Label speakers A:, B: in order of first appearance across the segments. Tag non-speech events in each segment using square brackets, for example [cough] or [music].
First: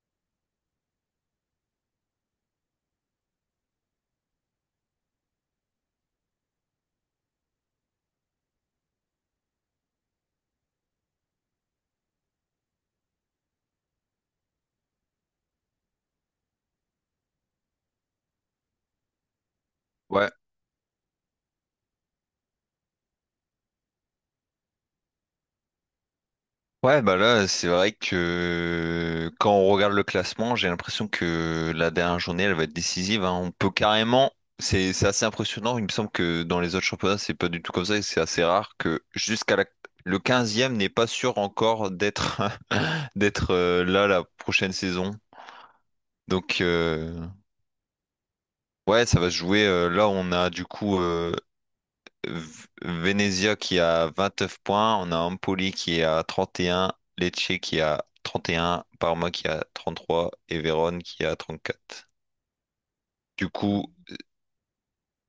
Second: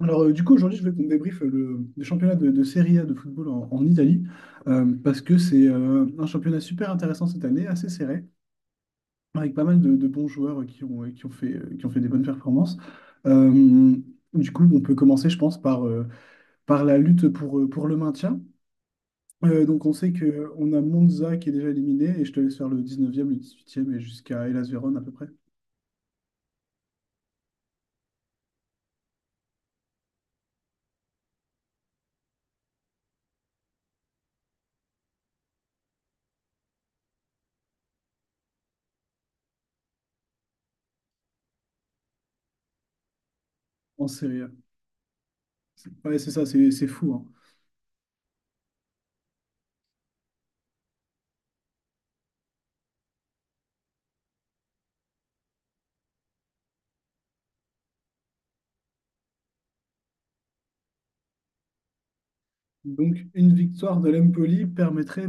A: Aujourd'hui, je veux qu'on débriefe le championnat de Serie A de football en Italie, parce que c'est un championnat super intéressant cette année, assez serré, avec pas mal de bons joueurs qui ont fait des bonnes performances. Euh, on peut commencer, je pense, par la lutte pour le maintien. Donc, on sait
B: Ouais.
A: que on a Monza qui est déjà éliminé, et je te laisse faire le 19e, le 18e, et jusqu'à Hellas Vérone à peu près,
B: Ouais, bah là, c'est vrai que quand on regarde le classement, j'ai l'impression que la dernière journée, elle va être décisive, hein. On peut carrément, c'est assez impressionnant. Il me semble que dans les autres championnats, c'est pas du tout comme ça. C'est assez rare que jusqu'à la... le quinzième n'est pas sûr encore d'être [laughs] d'être là
A: en
B: la
A: Serie A.
B: prochaine saison.
A: Ouais, c'est ça,
B: Donc
A: c'est
B: euh,
A: fou, hein.
B: ouais, ça va se jouer. Là, on a Venezia qui a 29 points, on a Empoli qui est à 31, Lecce qui a 31, Parma qui a 33 et Vérone qui a 34.
A: Donc,
B: Du
A: une
B: coup,
A: victoire de l'Empoli permettrait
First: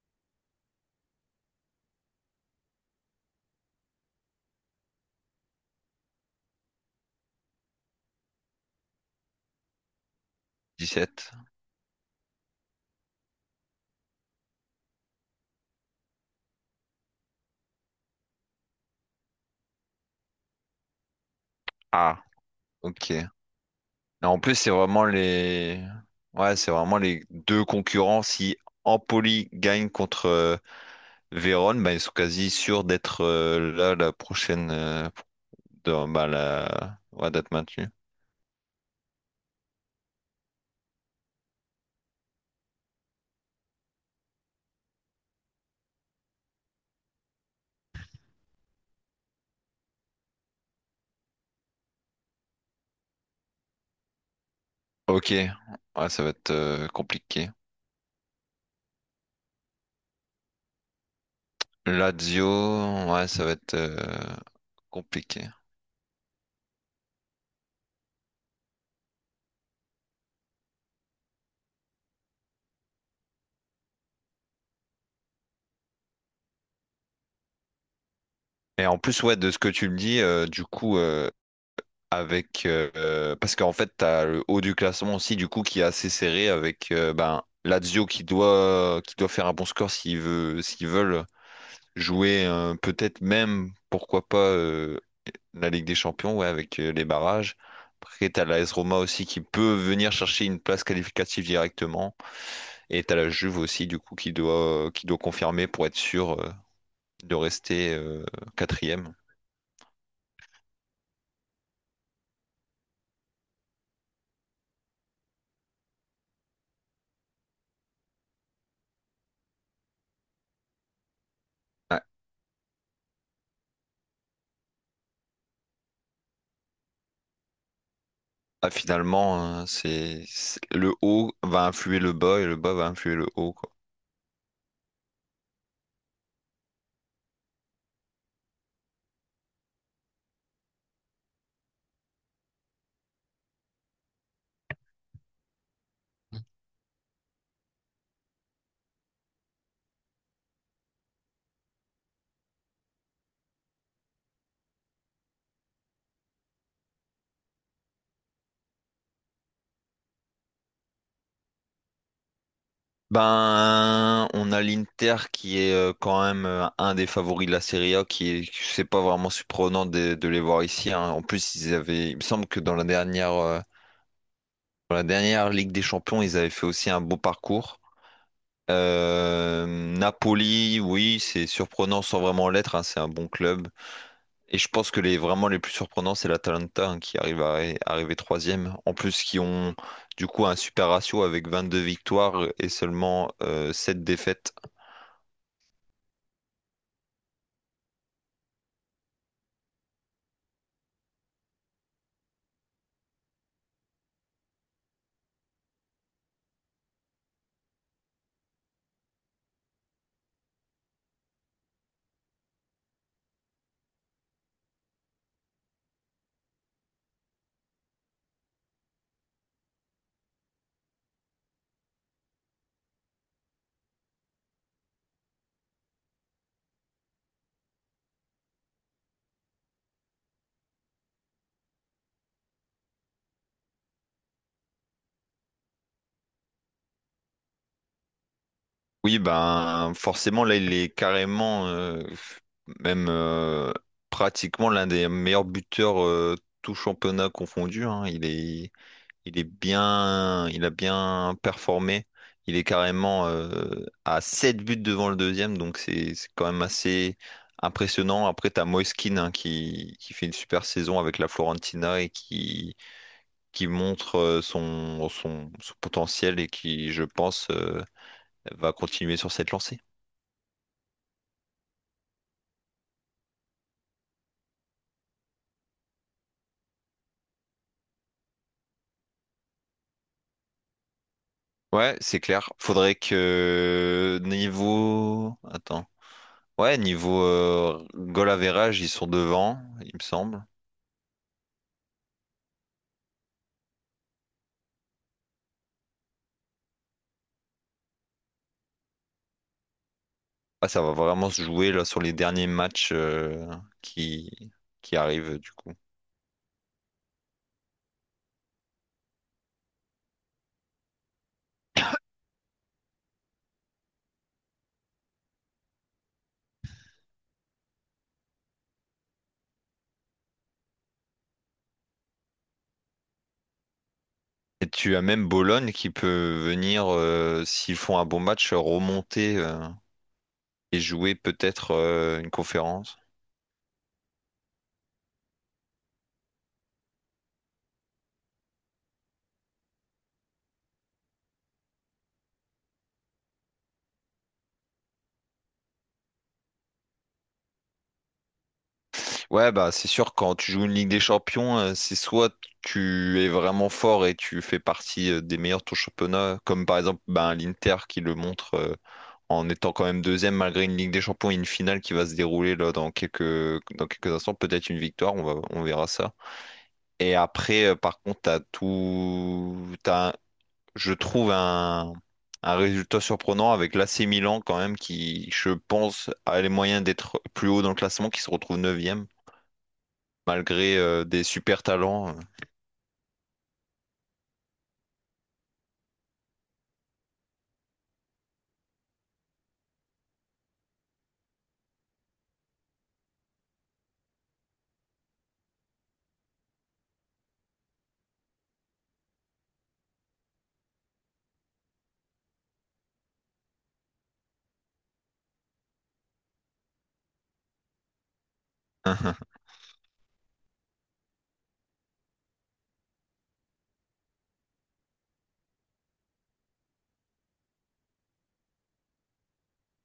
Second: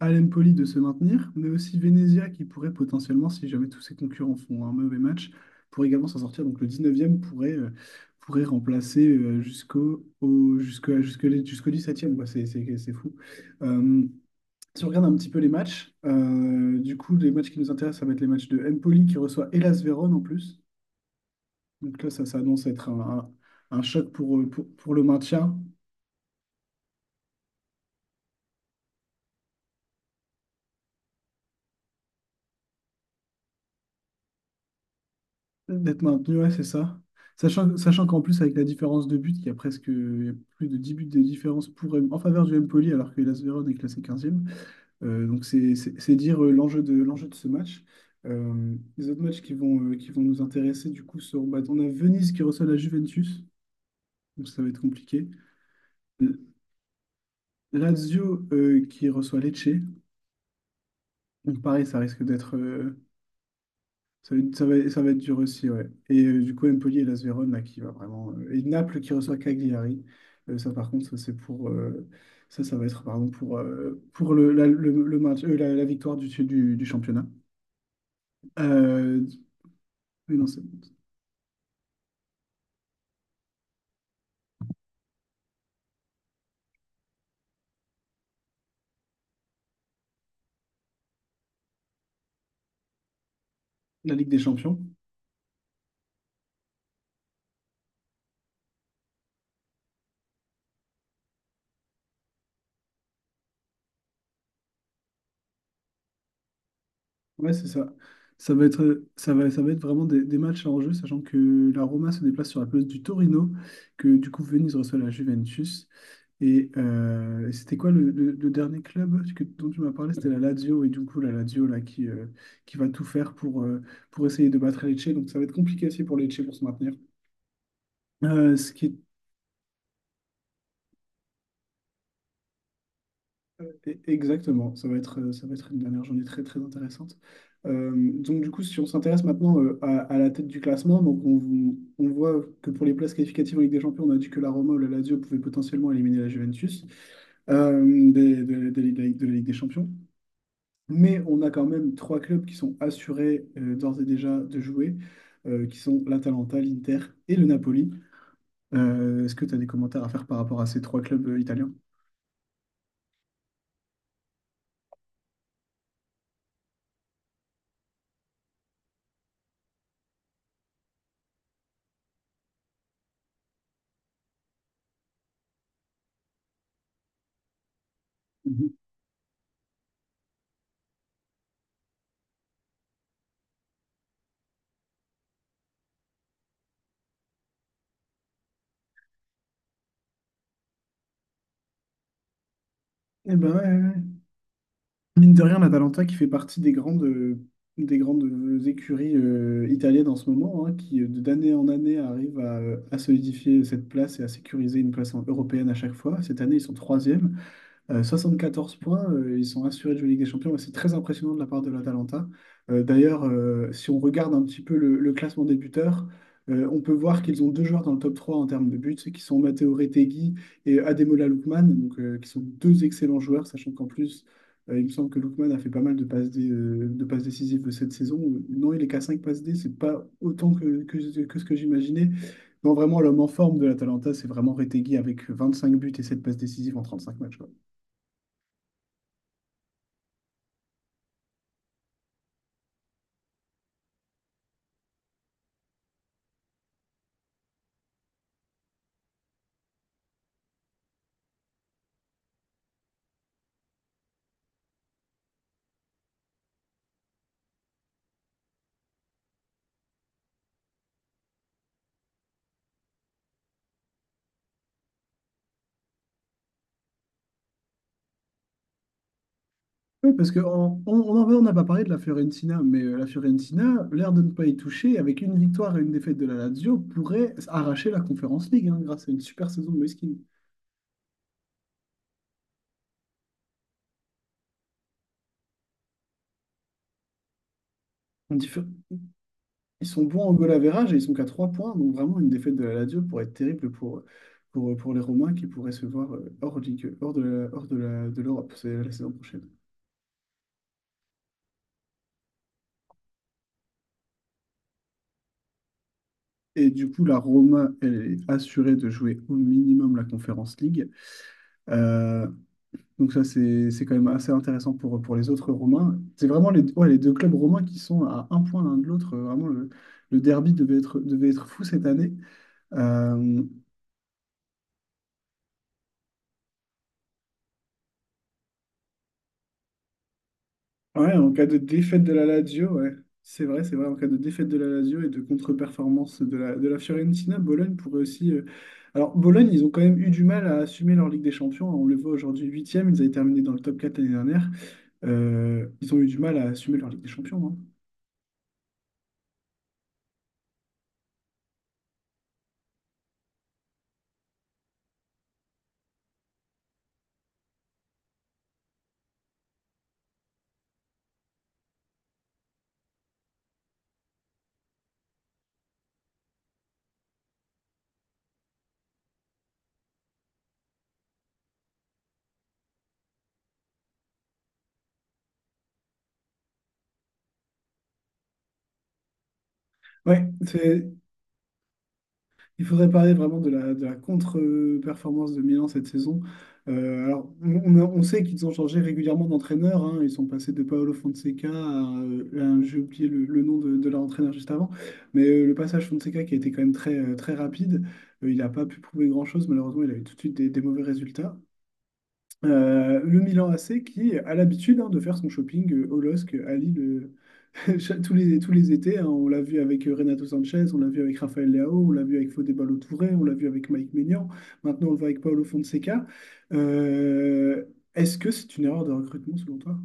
A: à l'Empoli de se maintenir, mais aussi Venezia qui pourrait potentiellement, si jamais tous ses concurrents font un mauvais match, pourrait également s'en sortir. Donc, le dix-neuvième pourrait remplacer jusqu'au au- jusqu'à-
B: dix-sept.
A: jusque les- jusqu'au dix-septième. Quoi. C'est fou. Euh, si on regarde un petit peu les matchs, du coup, les matchs qui nous intéressent, ça va être les matchs de Empoli qui reçoit Hellas Vérone en plus. Donc là,
B: Ah,
A: ça s'annonce être
B: ok. Et
A: un choc
B: en plus, c'est
A: pour le
B: vraiment
A: maintien.
B: les... Ouais, c'est vraiment les deux concurrents. Si Empoli gagne contre Vérone, bah, ils sont quasi sûrs d'être là la prochaine...
A: D'être maintenu, ouais, c'est ça.
B: ouais, d'être
A: Sachant,
B: maintenus.
A: sachant qu'en plus, avec la différence de but, il y a plus de 10 buts de différence pour, en faveur du Empoli, alors que l'AS Verona est classé quinzième. Donc, c'est dire l'enjeu l'enjeu de ce match. Les autres matchs qui vont nous intéresser, du coup, seront bah, on a Venise qui reçoit la Juventus, donc ça va être compliqué.
B: Ok. Ouais, ça va
A: Euh,
B: être compliqué.
A: Lazio qui reçoit Lecce, donc pareil, ça risque
B: Lazio,
A: d'être.
B: ouais, ça va être
A: Ça va être dur
B: compliqué.
A: aussi, ouais. Et du coup, Empoli et Las Vérone, là, qui va vraiment. Et Naples qui reçoit Cagliari. Ça, par contre, ça, c'est pour. Pardon, pour le, la, le maintien- la, la victoire du championnat.
B: Et en plus,
A: Euh,
B: ouais, de ce que tu me dis,
A: mais non, c'est
B: du coup, avec parce qu'en fait, t'as le haut du classement aussi, du coup, qui est assez serré avec ben Lazio qui doit faire un bon score s'ils veulent jouer peut-être même
A: la
B: pourquoi
A: Ligue
B: pas
A: des Champions.
B: la Ligue des Champions, ouais, avec les barrages. Après, t'as la AS Roma aussi qui peut venir chercher une place qualificative directement. Et t'as la Juve aussi, du coup, qui doit confirmer pour être sûr. De
A: Ouais, c'est ça.
B: rester quatrième.
A: Ça va être vraiment des matchs à enjeu, sachant que la Roma se déplace sur la place du Torino, que du coup, Venise reçoit la Juventus. Et c'était quoi le dernier club dont tu m'as parlé? C'était la Lazio. Et du coup, la Lazio là,
B: Ah,
A: qui va tout faire pour essayer de battre Lecce. Donc ça va être compliqué aussi pour Lecce pour se maintenir. Ce qui est
B: Finalement, le haut va influer le bas et le bas va influer le haut, quoi.
A: e- Exactement, ça va être une dernière journée très très intéressante. Donc du coup, si on s'intéresse maintenant à la tête du classement, donc on voit que pour les places qualificatives en Ligue des Champions, on a dit que la Roma ou la Lazio pouvaient potentiellement éliminer la Juventus de la Ligue des Champions. Mais on a quand même trois clubs qui sont assurés d'ores et déjà de jouer, qui sont l'Atalanta, l'Inter et le Napoli. Est-ce que tu as des commentaires à faire par rapport à ces trois clubs italiens?
B: Ben, on a l'Inter qui est quand même un des favoris de la Serie A, qui est, c'est pas vraiment surprenant de les voir ici. Hein. En plus, ils avaient, il me semble que dans la dernière pour la dernière Ligue des Champions, ils avaient fait aussi un beau parcours.
A: Mhm.
B: Euh, Napoli, oui, c'est surprenant sans vraiment l'être, hein, c'est un bon club. Et je pense que les vraiment les plus surprenants, c'est l'Atalanta hein, qui arrive à arriver troisième. En plus, qui ont du coup un super ratio avec 22 victoires et seulement
A: Eh ben ouais, ouais,
B: 7
A: ouais.
B: défaites.
A: Mine de rien, l'Atalanta qui fait partie des grandes écuries italiennes en ce moment, hein, qui d'année en année arrivent à solidifier cette place et à sécuriser une place européenne à chaque fois. Cette année, ils sont troisième. 74 points, ils sont assurés de jouer Ligue des Champions. Et c'est très impressionnant de la part de l'Atalanta. Si on regarde un petit peu le classement des buteurs, on peut voir qu'ils ont deux joueurs dans le top 3 en termes de buts, qui sont Matteo Retegui et Ademola Lookman, donc, qui sont deux excellents joueurs, sachant qu'en plus, il me semble que Lookman a fait pas mal de passes décisives de cette saison. Non, il est qu'à 5 passes D, c'est pas autant que ce que j'imaginais. Non, vraiment, l'homme en forme de l'Atalanta, c'est vraiment Retegui avec 25 buts et 7 passes décisives en 35 matchs. Quoi.
B: Oui, ben forcément, là, il est carrément même pratiquement l'un des meilleurs buteurs tout championnat confondu. Hein. Il est bien, il a bien performé. Il est carrément à 7 buts devant le deuxième, donc c'est quand même assez impressionnant. Après, t'as Moiskin hein, qui fait une super saison avec la Florentina et qui montre son potentiel et qui, je pense, va continuer sur cette lancée.
A: Oui, parce que en vrai, on n'a pas parlé de la Fiorentina, mais la Fiorentina, l'air de ne pas y toucher, avec une victoire et une défaite de la Lazio, pourrait arracher la Conference League hein, grâce à une super saison de Moïskine.
B: Ouais, c'est clair. Faudrait que niveau... Attends. Ouais, niveau goal
A: On dit-
B: average, ils sont devant,
A: Ils
B: il me
A: sont bons en
B: semble.
A: goal average et ils sont qu'à 3 points, donc vraiment une défaite de la Lazio pourrait être terrible pour les Romains qui pourraient se voir hors ligue, de l'Europe c'est la saison prochaine.
B: Ah, ça va vraiment se jouer là sur les derniers matchs qui, qui arrivent du coup.
A: Et du coup, la Roma, elle est assurée de jouer au minimum la Conference League. Euh, Donc ça, c'est quand même assez intéressant pour les autres Romains. C'est vraiment ouais, les deux clubs romains qui sont à un point l'un de l'autre. Le derby devait être fou cette année. Euh,
B: Et tu as même Bologne qui peut venir, s'ils font un bon match, remonter et
A: ouais,
B: jouer
A: en cas de
B: peut-être
A: défaite de la
B: une
A: Lazio, ouais.
B: conférence.
A: C'est vrai, c'est vrai. En cas de défaite de la Lazio et de contre-performance de de la Fiorentina, Bologne pourrait aussi... Alors, Bologne, ils ont quand même eu du mal à assumer leur Ligue des Champions. On le voit aujourd'hui huitième. Ils avaient terminé dans le top 4 l'année dernière. Ils ont eu du mal à assumer leur Ligue des Champions. Hein.
B: Ouais, bah c'est sûr, quand tu joues une Ligue des Champions, c'est soit tu es vraiment fort et tu fais partie des meilleurs de ton championnat, comme par exemple ben, l'Inter qui le montre en étant quand même deuxième malgré une Ligue des Champions et une finale qui va se dérouler là dans dans quelques instants, peut-être une victoire, on va, on verra ça. Et après, par contre, t'as tout, t'as, un- je trouve un résultat surprenant avec l'AC Milan quand même qui, je pense, a les moyens d'être plus haut dans le classement, qui se retrouve neuvième
A: Ouais,
B: malgré
A: c'est
B: des super talents.
A: Il faudrait parler vraiment de de la contre-performance de Milan cette saison. On sait qu'ils ont changé régulièrement d'entraîneur. Hein. Ils sont passés de Paolo Fonseca j'ai oublié le nom de leur entraîneur juste avant. Mais le passage Fonseca qui a été quand même très rapide, il n'a pas pu prouver grand-chose. Malheureusement, il a eu tout de suite des mauvais résultats. Le Milan AC qui a l'habitude hein, de faire son shopping au LOSC à Lille [laughs] tous les étés, hein, on l'a
B: [laughs]
A: vu avec Renato Sanchez, on l'a vu avec Raphaël Leao, on l'a vu avec Fodé Ballo-Touré, on l'a vu avec Mike Maignan, maintenant on le voit avec Paolo Fonseca. Euh, est-ce que c'est une erreur de recrutement selon toi?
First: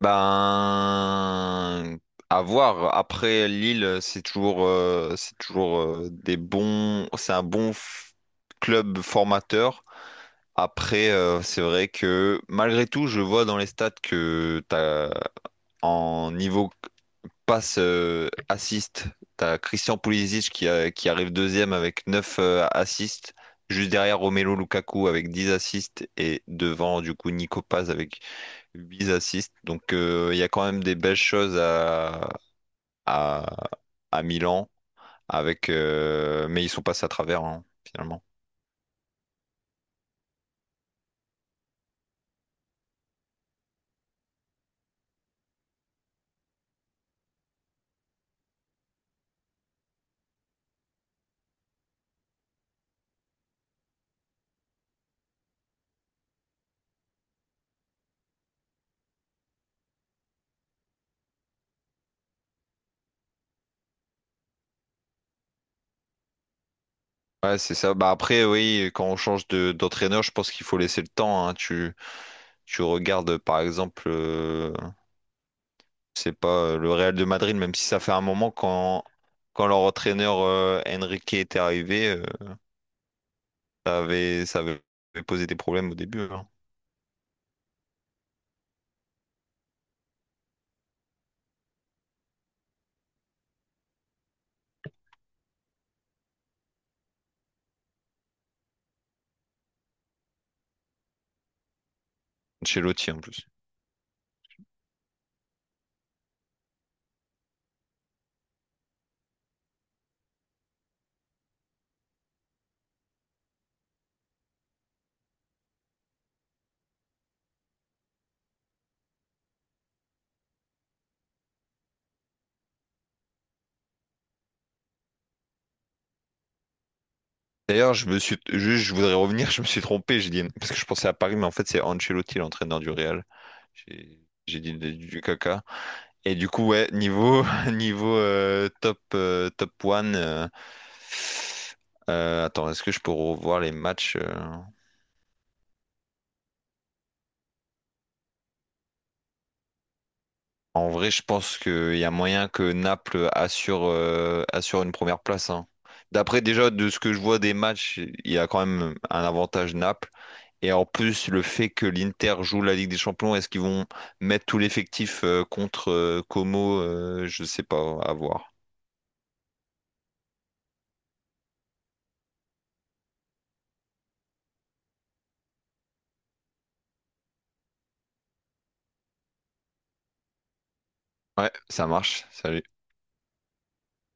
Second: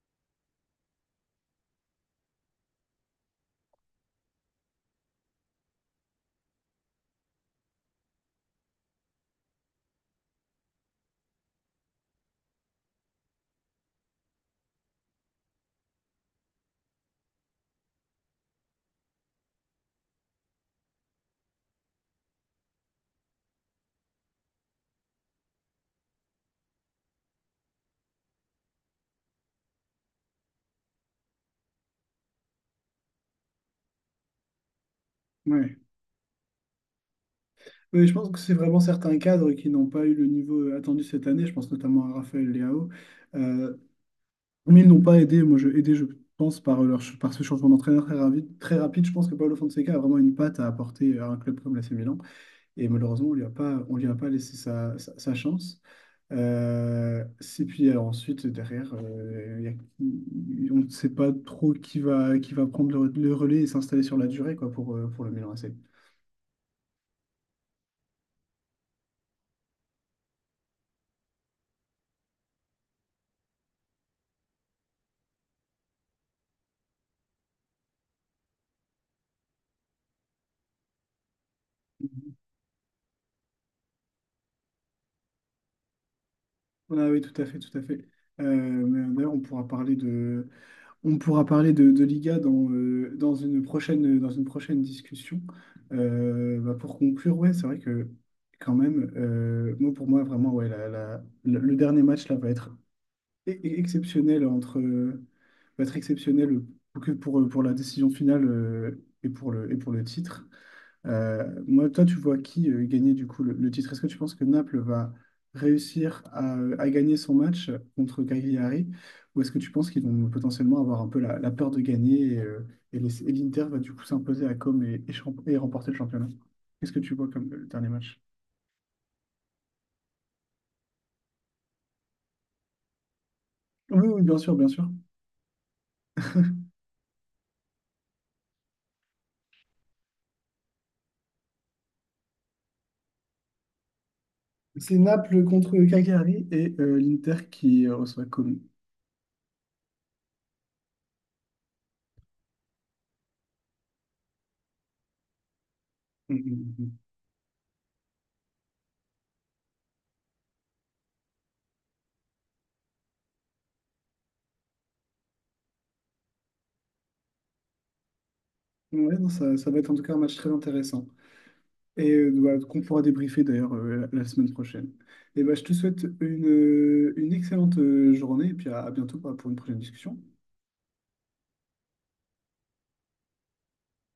B: Ben, à voir. Après Lille, c'est toujours des bons, c'est club formateur. Après, c'est vrai que malgré tout, je vois dans les stats que t'as en niveau passe assist, t'as Christian Pulisic qui arrive deuxième avec 9 assists, juste derrière Romelu Lukaku avec 10 assists et devant du coup Nico Paz avec 8 assists. Donc il y a quand même des belles choses à, à, à Milan avec
A: Ouais.
B: mais ils sont passés à travers hein,
A: Oui, je
B: finalement.
A: pense que c'est vraiment certains cadres qui n'ont pas eu le niveau attendu cette année, je pense notamment à Raphaël Leao. Euh, mais ils n'ont pas aidé, moi je, aidé je pense par ce changement d'entraîneur très rapide, je pense que Paolo Fonseca a vraiment une patte à apporter à un club comme l'AC Milan. Et malheureusement, on lui a pas laissé sa chance. Ensuite, derrière, on ne sait pas trop qui va prendre le relais et s'installer sur la durée quoi, pour le Milan AC.
B: Ouais, c'est ça. Bah après, oui, quand on change de d'entraîneur, je pense qu'il faut laisser le temps, hein. Tu regardes, par exemple, c'est pas le Real de Madrid, même si ça fait un moment quand leur entraîneur Enrique était arrivé, ça avait posé des problèmes au début, hein.
A: Ah oui, tout à fait, tout à fait. On pourra parler de, on pourra parler de Liga dans une prochaine discussion. Bah, pour conclure, ouais, c'est vrai que quand même, pour moi, vraiment, ouais, le dernier match là va être
B: Chez Lotti en plus.
A: exceptionnel entre va être exceptionnel que pour la décision finale et pour le titre. Toi, tu vois qui gagner du coup le titre? Est-ce que tu penses que Naples va réussir à gagner son match contre Cagliari ou est-ce que tu penses qu'ils vont potentiellement avoir un peu la peur de gagner et l'Inter va du coup s'imposer à Comme et remporter le championnat? Qu'est-ce que tu vois comme dernier
B: D'ailleurs, je me
A: match?
B: suis, juste, je voudrais revenir, je me suis trompé, j'ai dit, parce que je pensais à Paris, mais en fait, c'est Ancelotti, l'entraîneur du Real.
A: Oui,
B: J'ai
A: oui, bien sûr,
B: j'ai
A: bien
B: dit
A: sûr.
B: du caca. Et du coup, ouais, [laughs] niveau top one, attends, est-ce que je peux revoir les matchs?
A: C'est Naples contre Cagliari et l'Inter qui reçoit Como.
B: En vrai, je pense qu'il y a moyen que Naples assure, assure une première place. Hein.
A: Mm,
B: D'après déjà
A: mm,
B: de
A: mm.
B: ce que je vois des matchs, il y a quand même un avantage Naples. Et en plus, le fait que l'Inter joue la Ligue des Champions, est-ce qu'ils vont mettre tout l'effectif contre Como? Je sais pas, à voir.
A: mm. Ouais, non, ça va être en tout cas un match très intéressant et voilà, qu'on pourra débriefer d'ailleurs la semaine prochaine. Et bah je te souhaite une excellente journée et puis à bientôt bah, pour une prochaine discussion.
B: Ouais, ça marche. Salut.